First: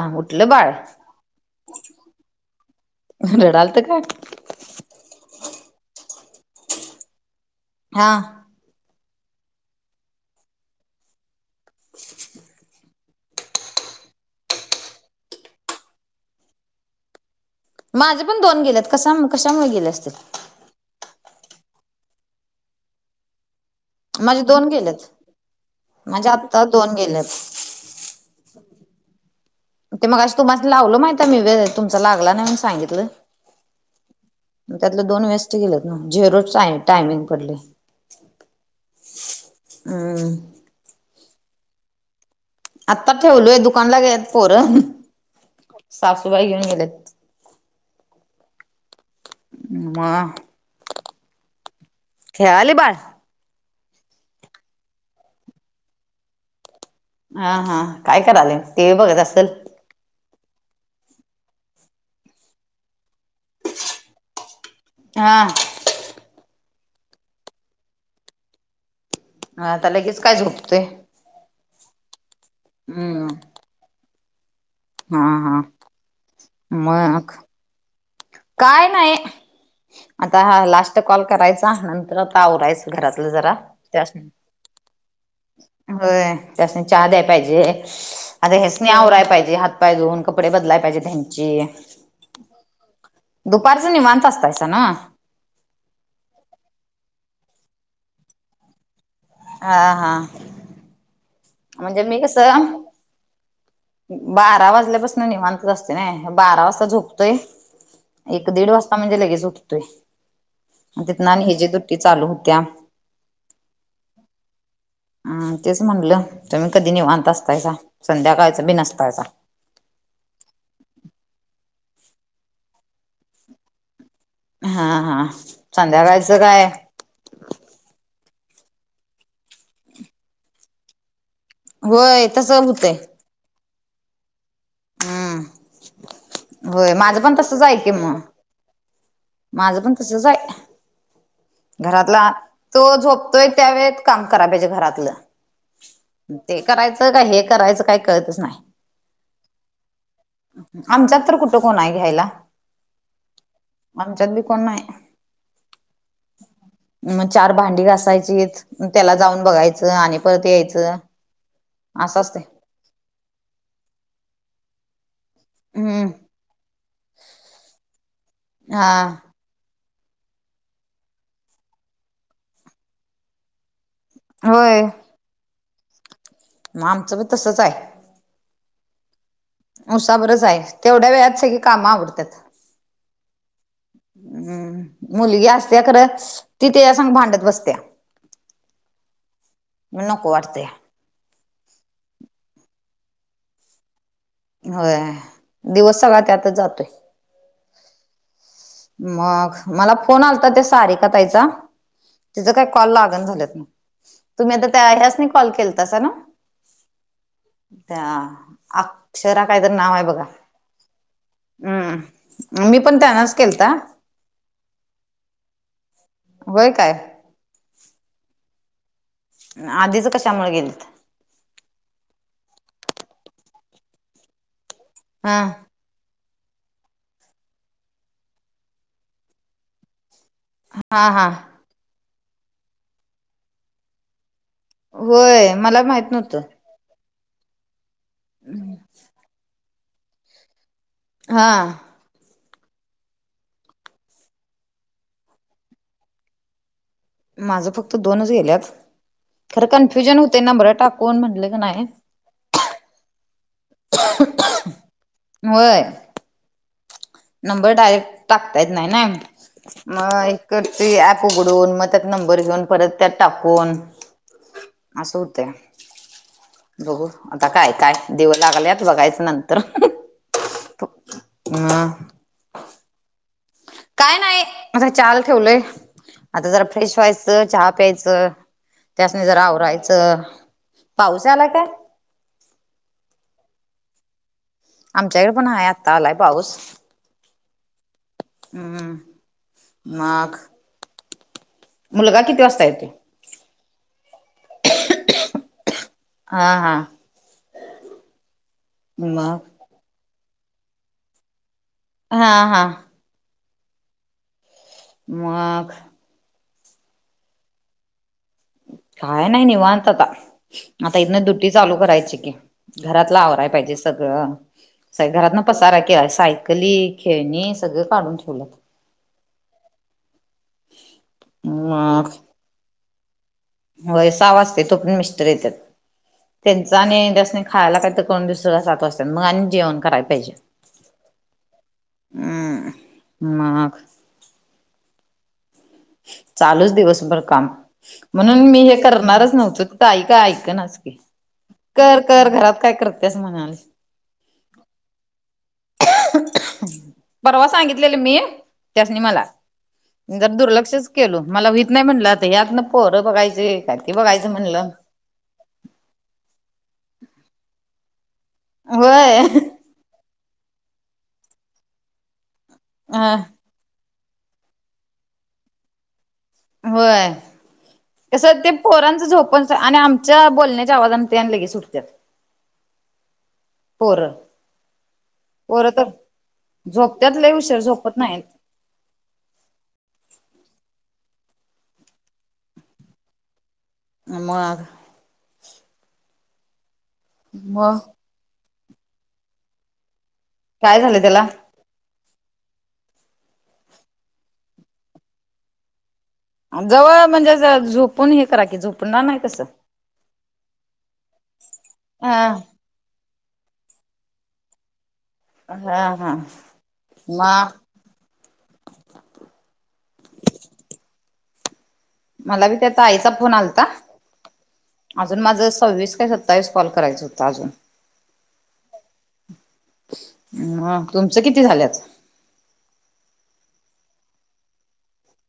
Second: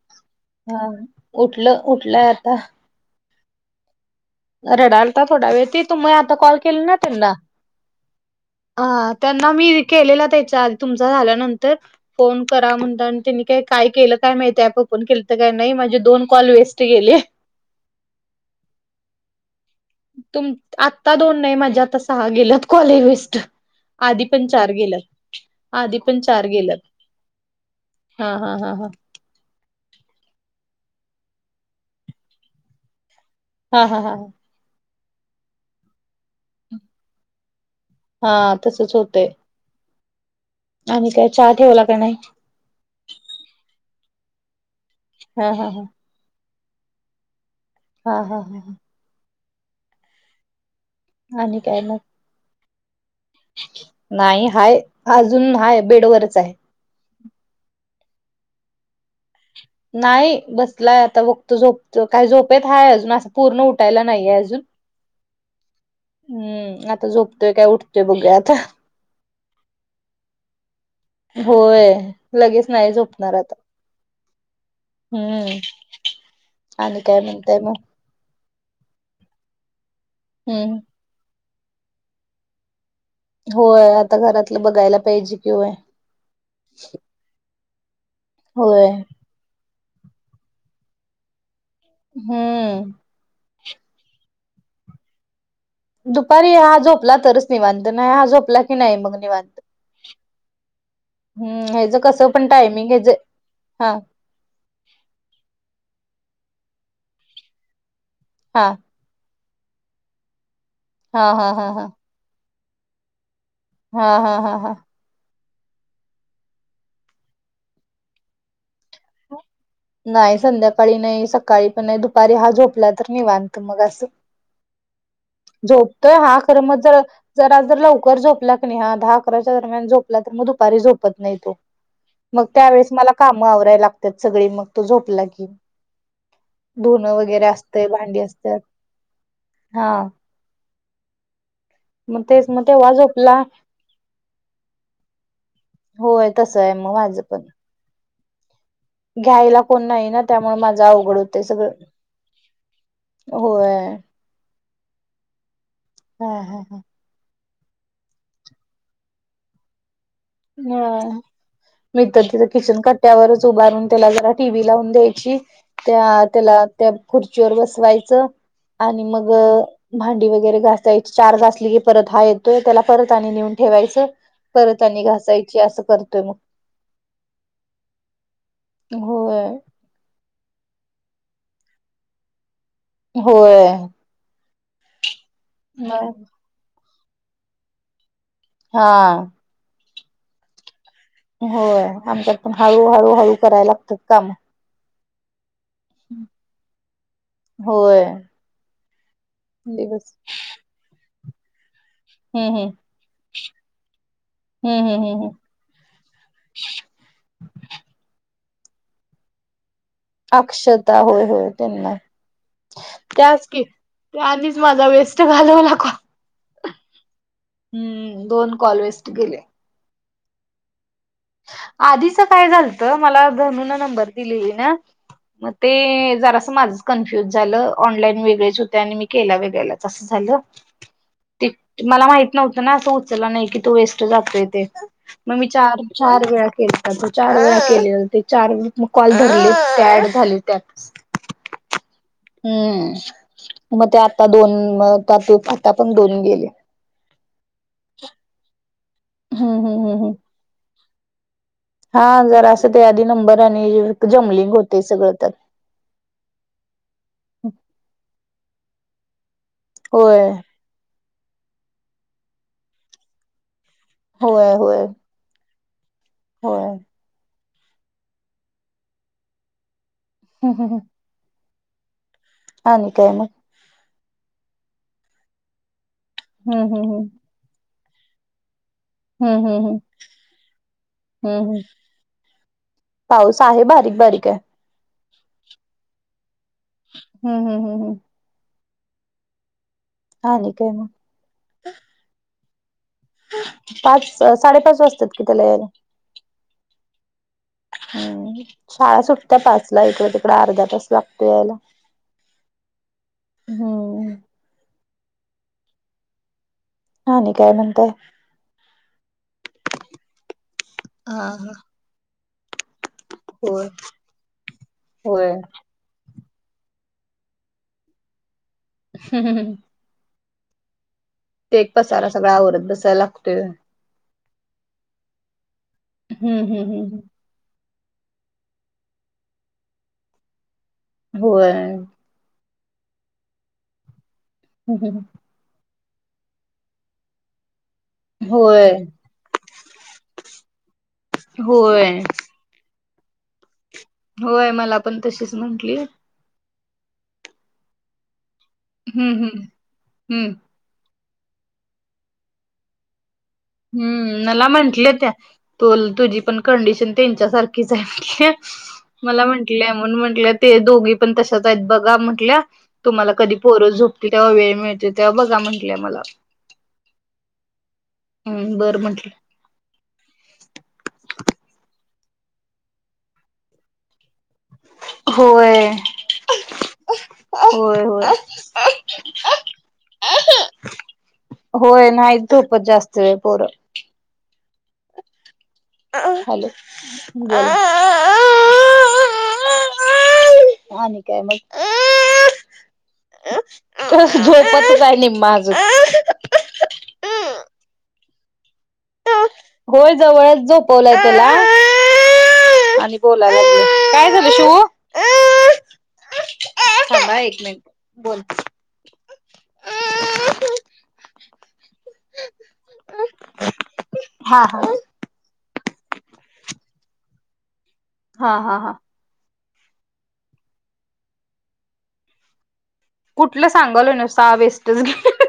हा उठलं बाळ हा उठलं उठलंय आता रडालत का? रडालता थोड्या वेळ ते तुम्हाला आता कॉल केले ना तीनदा हा हा त्यांना मी केलेला त्याच्या आधी तुमचा झाल्यानंतर फोन करा म्हणल आणि त्यांनी काय केलं काय माहितीय ऍप ओपन केलं तर काय नाही माझे दोन कॉल वेस्ट केले.. माझे पण दोन गेलेत कशा कशामुळे गेले असतील.. तुम आत्ता दोन नाही माझ्या आता सहा गेलंत कॉल वेस्ट. आधी माझे पण दोन चार गेलेत गेलत आधी पण. माझे आत्ता दोन गेलेत हा हा हा हा. ते मघाशी तुम्हाला लावल माहित आहे मी व तुमचा लागला नाही सांगितलं.. हा हा हा. त्यातलं दोन वेस्ट गेलेत ना झिरोच टायमिंग पडले.. हा तसच होतय.. हम्म. आणि काय चहा ठेवला का नाही.. आत्ता ठेवलोय दुकानला गेलेत पोर. हा हा हा. साफसफाई काय केलेत.. हा हा हा हा. मा. आणि काय मग. खेळाले बाळ. नाही हाय अजून हाय बेडवरच आहे.. हा हा काय कराले टी व्ही बघत असेल.. नाही बसलाय आता बघतो झोपतो काय झोपेत हाय अजून असं पूर्ण उठायला नाहीये अजून. हा. हम्म आता झोपतोय काय उठतोय बघू आता. हा आता लगेच काय झोपतोय.. होय लगेच नाही हम्म झोपणार आता. हा हम्म हा आणि काय मग म्हणताय मग. काय नाही आता हम्म लास्ट कॉल करायचा नंतर आता आवरायच. घरातलं. जरा होय आता त्यासनी घरातलं बघायला पाहिजे किंवा. होय त्यासनी चहा द्याय पाहिजे आता आणि होय त्यासनी आवराया पाहिजे ह. पाय धुऊन कपडे बदलाय पाहिजे तुमचे. हम्म. दुपारचा निवांत असतायच ना. दुपारी हा झोपला तरच निवांत नाही हा झोपला की नाही मग निवांत. हा हा. हम्म ह्याच म्हणजे मी कस पण कसं टायमिंग हेच आहे हा. बारा वाजल्यापासून नि मानतच असते ना बारा वाजता झोपतोय एक हा दीड वाजता. म्हणजे लगेच उठतोय तिथ हा आणि हा ह हा जी हा दु्टी चालू होत्या. हा हा हा हा. हम तेच म्हणलं तुम्ही कधी निवत असताय का संध्याकाळच बि नसतायचा. नाही संध्याकाळी नाही सकाळी पण नाही दुपारी हा झोपला. तर मी मानत मग असं हा हा झोपतोय हा संध्याकाळचं खर काय मग जर. जरा जर लवकर झोपला क नाही हा दहा अकराच्या दरम्यान झोपला तर मग दुपारी झोपत नाही तो. होय मग तस त्यावेेळेस होतंय मला कामं आवराय लागतात सगळी मग. तो झोपला की हम्म होय धुन माझं पण वगैरे तसच आहे असत की मग भांडी असत. माझं पण कसच आहे. मग घरातला तेच मग तो तेव्हा झोपला झोपतोय त्यावेळेत काम करा पाहिजे घरातलं. होय ते तसं आहे मग करायचं का माझं हे पण करायचं काही कळतच नाही. घ्यायला कोण नाही ना त्यामुळे माझं अवघड आमच्यात तर होते कुठं सगळं कोण आहे होय. आच्यात बी कोण नाही आहे. हा हा हा मग चार भांडी घासायची त्याला जाऊन बघायचं आणि परत ह यायचं मी असं ददी असते तर किचन कट्ट्यावरच उभारून त्याला जरा टीव्ही लावून द्यायची त्या हम्म त्याला त्या खुर्चीवर बसवायचं हा आणि मग भांडी वगैरे घासायची चार घासली की परत हा येतोय त्याला परत आणि नेऊन ठेवायच परत होय त्यांनी घासायची असं करतोय मग मग आमचं पण तसंच आहे हो उसा बरच आहे तेवढ्या वेळात स की काम आवडतात होय हम् मुलगी असत्या खरं ती त्या संग भांडत बसत्या हा न नक वाटते होय आमच्या पण हळूहळू हळू करायला लागतात काम हो दिवस सगळा त्यातच जातोय होय मग मला दिवस फोन आलता ते सारी कतायचा तिचं हम्म काही हम्म कॉल लागण झालेत ना तुम्ही आता हम्म त्या हम्म हम्म ह्यासनी हम्म कॉल केलसा ना त्या अक्षरा कायतर नाव आहे बघ अक्षता होय होय त्यांना हम्म मी पण त्यांनाच त्याच की केलता त्याच माझा वेस्ट घालवला का होय काय हम्म दोन कॉलवेस्ट गेले आधीच कशामुळे गेले आधीच काय झालत मला धनू न नंबर दिले ना हा मग ते जरा समाज कन्फ्युज झालं ऑनलाईन वेगळेच होते आणि मी केला वेगळला तसं झालं हा हा त मला माहित नव्हतं ना असं उचलला नाही की तो वेस्ट जातोय ते मग मी होय चार मला माहित चार नव्हतं वेळा चार वे केले होते चार व कॉल रले होते ऍड झाले त्यात हा हम्म मग ते आता दोन म आता पण दोन गेले माझं फक्त दोनच गेल्यात हम्म खरं हम्म कन्फ्युजन होते ना बरं टाकू म्हटले क नाही ह जरा असं ते आधी नंबर आणि जमलिंग होते सगळं त्या वय नंबर डायरेक्ट टाकता येत नाही ना होय मग क ॲप उघडून मग त्यात नंबर घेऊन परत त्यात टाकून होय होय अस सुते बघू आता काय काय देव लागल्यात बघायचं नंतर हम हं हं हम हा नि काय मग काय नाही आता चाल ठेवलय आता जरा हम्म हम्म फ्रेश व्हाय चहा प्यायचं त्यासने जरा हम्म हम्म हम्म हम्म आवरायच पाऊस आला हम्म हम्म काय पाऊस आहे बारीक बारीक आहे आमच्याकडे पण आहे आत्ता आलाय पाऊस हम्म हम् हम् हम् हम्मम आणि काय मग? मुलगा किती वासता येतोय? पाच साडेपाच वाजतात कि त्याला यायला. हा. हा. हम्. शाळा सुटत्या मग पाचला इकड तिकड अर्धा तास लागतो यायला. हा. हा. हं. मगं. आणि काय म्हणताय? काय नाही निवांत आता. आता हा इथन दुटी हा चालू करायची की. घरातला आवराय होय पाहिजे सगळं. घरात होय न पसारा केला. साय कली खेळणी सगळं काढून ठेवल्यातं. हम ह ह. ते एक पसायला मग सगळा आवरत बसायला लागतोय. होय. सा वाजतयं. तो पर्यत मिस्टर येत्यात हम्म हम्म त्यांचा हम्म आणि त्यासनि खायला काही तर करून देवु स्तोका सात वाजत्यात मग आणि जेवण कराय पाहिजे. होय. हं. मग. ह ह. चालूच दिवसभर काम, म्हणून मी होय हे करणारच नव्हतो. ताई काय ऐकनाच की. होय कर कर घरात काय करत्यास म्हणाली. होय. मला पण तशीच म्हटली. परवा सांगितलेलं मी. त्यासनी हम्म मला हम्म जर हम्म दुर्लक्ष केलो. मला व्हित नाही म्हटलं यात न पोरं बघायची. हम्म. मला म्हटलं त्या. [unintelligible] तुझी पण कंडिशन त्यांच्या सारखीच हाय. होय मला म्हट ल्या म्हणुन म्हटल्या ते दोघी पण तशाच हाईत बघा म्हंटल्या तुम्हाला अ कधी पोर झोपते तेव्हा वेळ मिळते तेव्हा बघा म्हंटल्या मला. होय. कस ते हम्म बरं पोरांचं म्हंटलं. झोपचं आणि आम - - च्या बोलण्याच्या आवाजान तेन लगेचं उटत्यात पोर. पोर होय तर झोपत्यात लई उशीर. होय झोपत नाहीत. [inaudible] होय. नाइत झोपत जास्त वेळ पोर. म. हॅलो. मग [unintelligible] आणि झालं काय त्याला मग? [inaudible] झोपतचं हाय निम्म अजुन. जवळ म्हणजे ज झोपून हे करा की झोपणार नाही तसं. होय जवळच झोपवलय तेला. हा. आणि बोलाय लागलय. काय झालं शिवु? [inaudible] हा हा थांबा हं म एक मिनट बोलते. मला बी त्या ताईचा फोन आलता. हा हा अजून माझं सव्वीस काय सत्तावीस कॉल करायचं होतं अजून. हा. हा. हा. मगं तुमचं किती झाल्यात? कुठलं, सांगालोय नव्हं. सहा बेस्टच गे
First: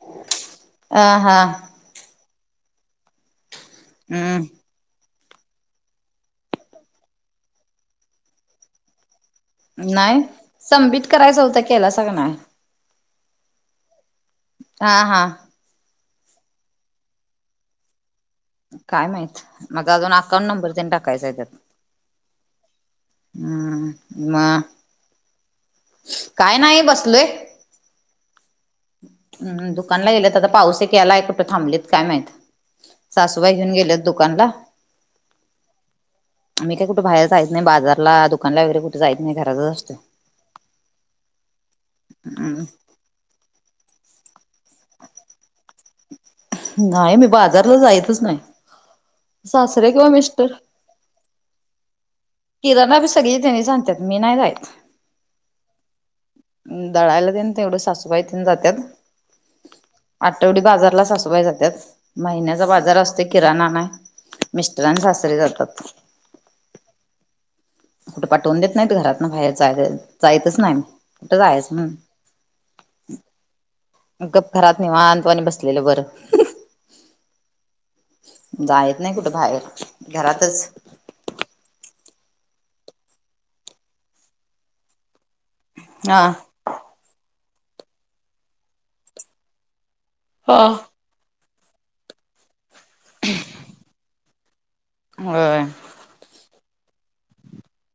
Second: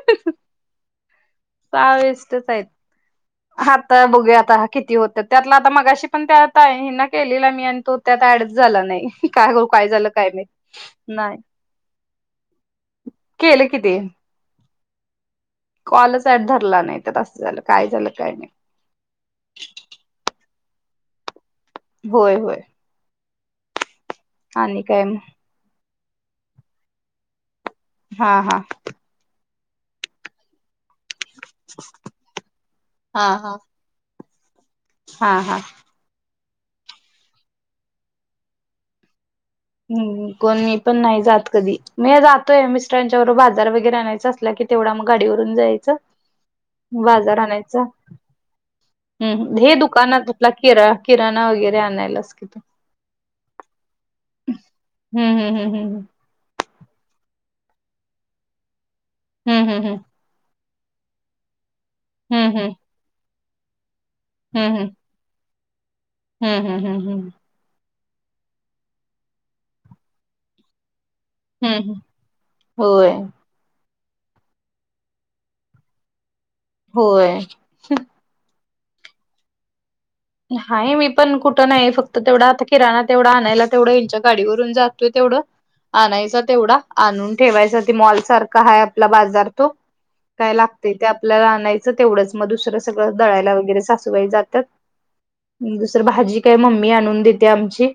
अ हा. सहा वेस्टच हाईत. आता बघूया हम्म आता. किती होतयं त्यातला आता मगाशी पण त्यात ताई हे ना केलेला मी आणि तो त्यात ऍडच झाला नाही. काय करू काय झालं काय नाही संबित नाही करायचा होता केलासा का नाय केलं किती हा हा कॉल साड धरला नाही तर तसं झालं काय झालं काही नाही काय माहित माझा अजून अकाउंट नंबर तनी टाकायचा आहे त्यात होय होय हम्म म आणिां कायम काय नाही बसलोय हा हा म दुकानला गेलेत आता पाऊस याला ऐकुट थांबलीत काय माहत सासूबाई घेऊन गेलेत दुकानला हां हां आम् काही कुठ बाहेर जाच नाही बाजला दुकान वगरे कु जायत नाही घराचं हम्म कोणी पण नाही जात कधी मी जातोय मी च्या बाजार वगैरे आणायच असला की तेवढं मग गाडीवरून जायचं नाही मी बाजारला जायचच नाही हम् हे सासरे किंवा दुकानुठला मिस्टर किरा किराणा वगैरे आणायलास कि तू किराणा बी सगळी त्यांनी सांगतात मी नाही राईत हम् हम हम हम ह्म दडायला तेन तेवढं सासूबाईथ जातात हम् हम् हम आठवडी बाजारला सासवाय जातात हम्म हम्म महिन्याचा बाजार असते किराणा नाही मिस्टर आणि सासरे जातात हा हम हम हम कुठे पाठवून देत नाहीत घरात ना बाहेर जाय जायच नाही उठ कायस हम्म ह हम्म होय गप् घरात नाहीवांतवानी बसलेलं बरं होय जायच नाही कुठे बाहेर घरातच नाहीा मी पण कुठं नाही फक्त तेवढं आता किराणा तेवढा आणायला तेवढं हच्या गाडीवरून जातोय तेवढं हा. आणायच तेवढा आणून ठेवायच ते मॉल सारखा हा आपला बाजार तो काय हा. लागतय ते आपल्याला आणायचं तेवढंच मग दुसरं सगळं दडळायला वगैरे साासवाय जातात होय दुसरं भाजी काय मम्मी आणून देते आमची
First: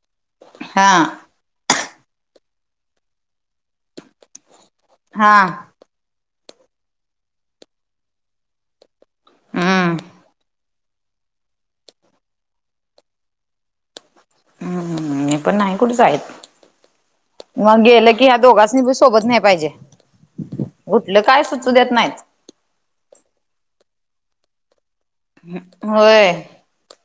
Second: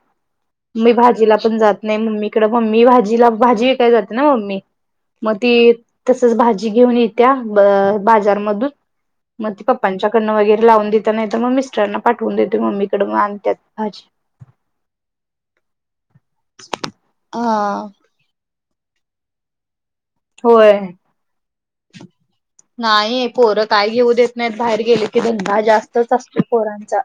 मी हा भाजीला पण जात नाही मम्मी कडे मम्मी भाजीला भाजी विकयला जाते ना मम्मी हा मग ती तसच भाजी घेऊन येत्या बाजारमधून मग त हम्म. पप्पांच्या कडनं वगैरे. लावून दता नाही तर मग मिस्टरांना पाठवून देते मम्मीकडे म आणतत भाजी. हम्म हे पण नाही कुठच आहेत मग हा. गेलं. की ह्या दोघांनी सोबत नाही पाहिजे. होय कुठलं काय सुचू देत नाहीत नाही पोरं काय घेऊ देत नाहीत बाहेर गेली. कि ंधा जास्तच होय असतो पोरांचा.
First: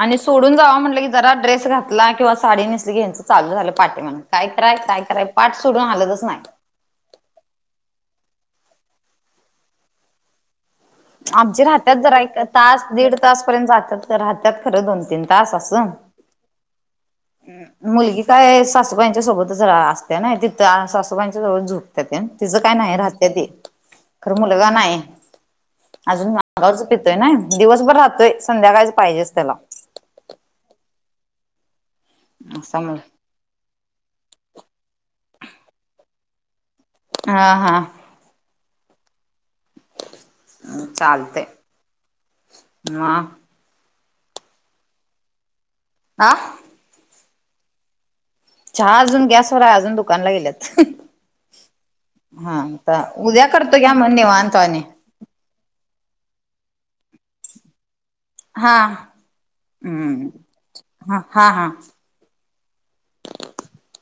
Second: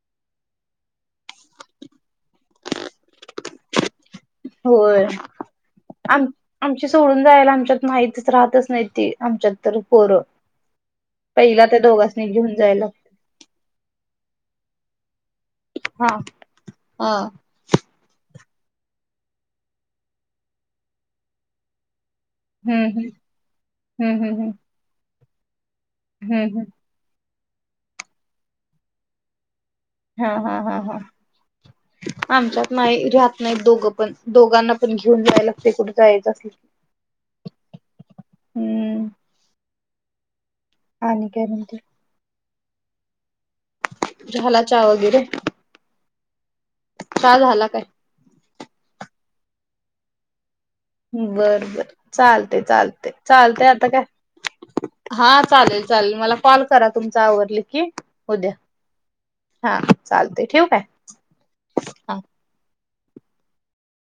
आणि सोडून जाव म्हटलं क जरा ड्रेस घातला किंवा साडी मिसरी घ्यायचं चालू झालं पाटे म्हण काय कराय काय होय. कराय पाठ सोडून आम हलतच नाही. आमची सोडून जायला आमच्यात माहतीच राहतच नाही त आमच्यात तर पोरं. आमच्या पहिला त्या राहत्यात जरा दोघांसनी एक घेऊन तास जायला दीड तास पर्यंत जातात तर राहत्यात खरं दोन तीन तास असं. हा हा. मुलगी काय सासूबाईंच्या सोबतच असते ना तिथं सासूबाईंच्या सोबत झुकत ते. तिचं काय हम्म नाही हम्म. राहते ते हम्म खरं हम्म हम्म मुलगा नाही. अजून हम्म हम्म मागावरच पितोय ना दिवसभर राहतोय संध्याकाळच पाहिजेच त्याला. हा हा हा हा आमच्यात असं नाही मग रहत नाही दोघं. पण दोघांना पण घेऊन जायला लागते कुठ जायचं अस. हा हां. हम्म. आणि काय चालतेय म्हणते म. झाला चा वगैरे. आा. का झाला काय. चहा अजून गॅसवर आहे अजून दुकानला गेल्यात. बर बर चालते हा तर चालते उद्या चालते करतो आता घ्या काय? म्हणणे बांतवाने. हा चालेल चालेल मला कॉल करा तुमचा आवर्ली की. उद्या हा हा हम्म चालते ठीक आहे हा हा हा.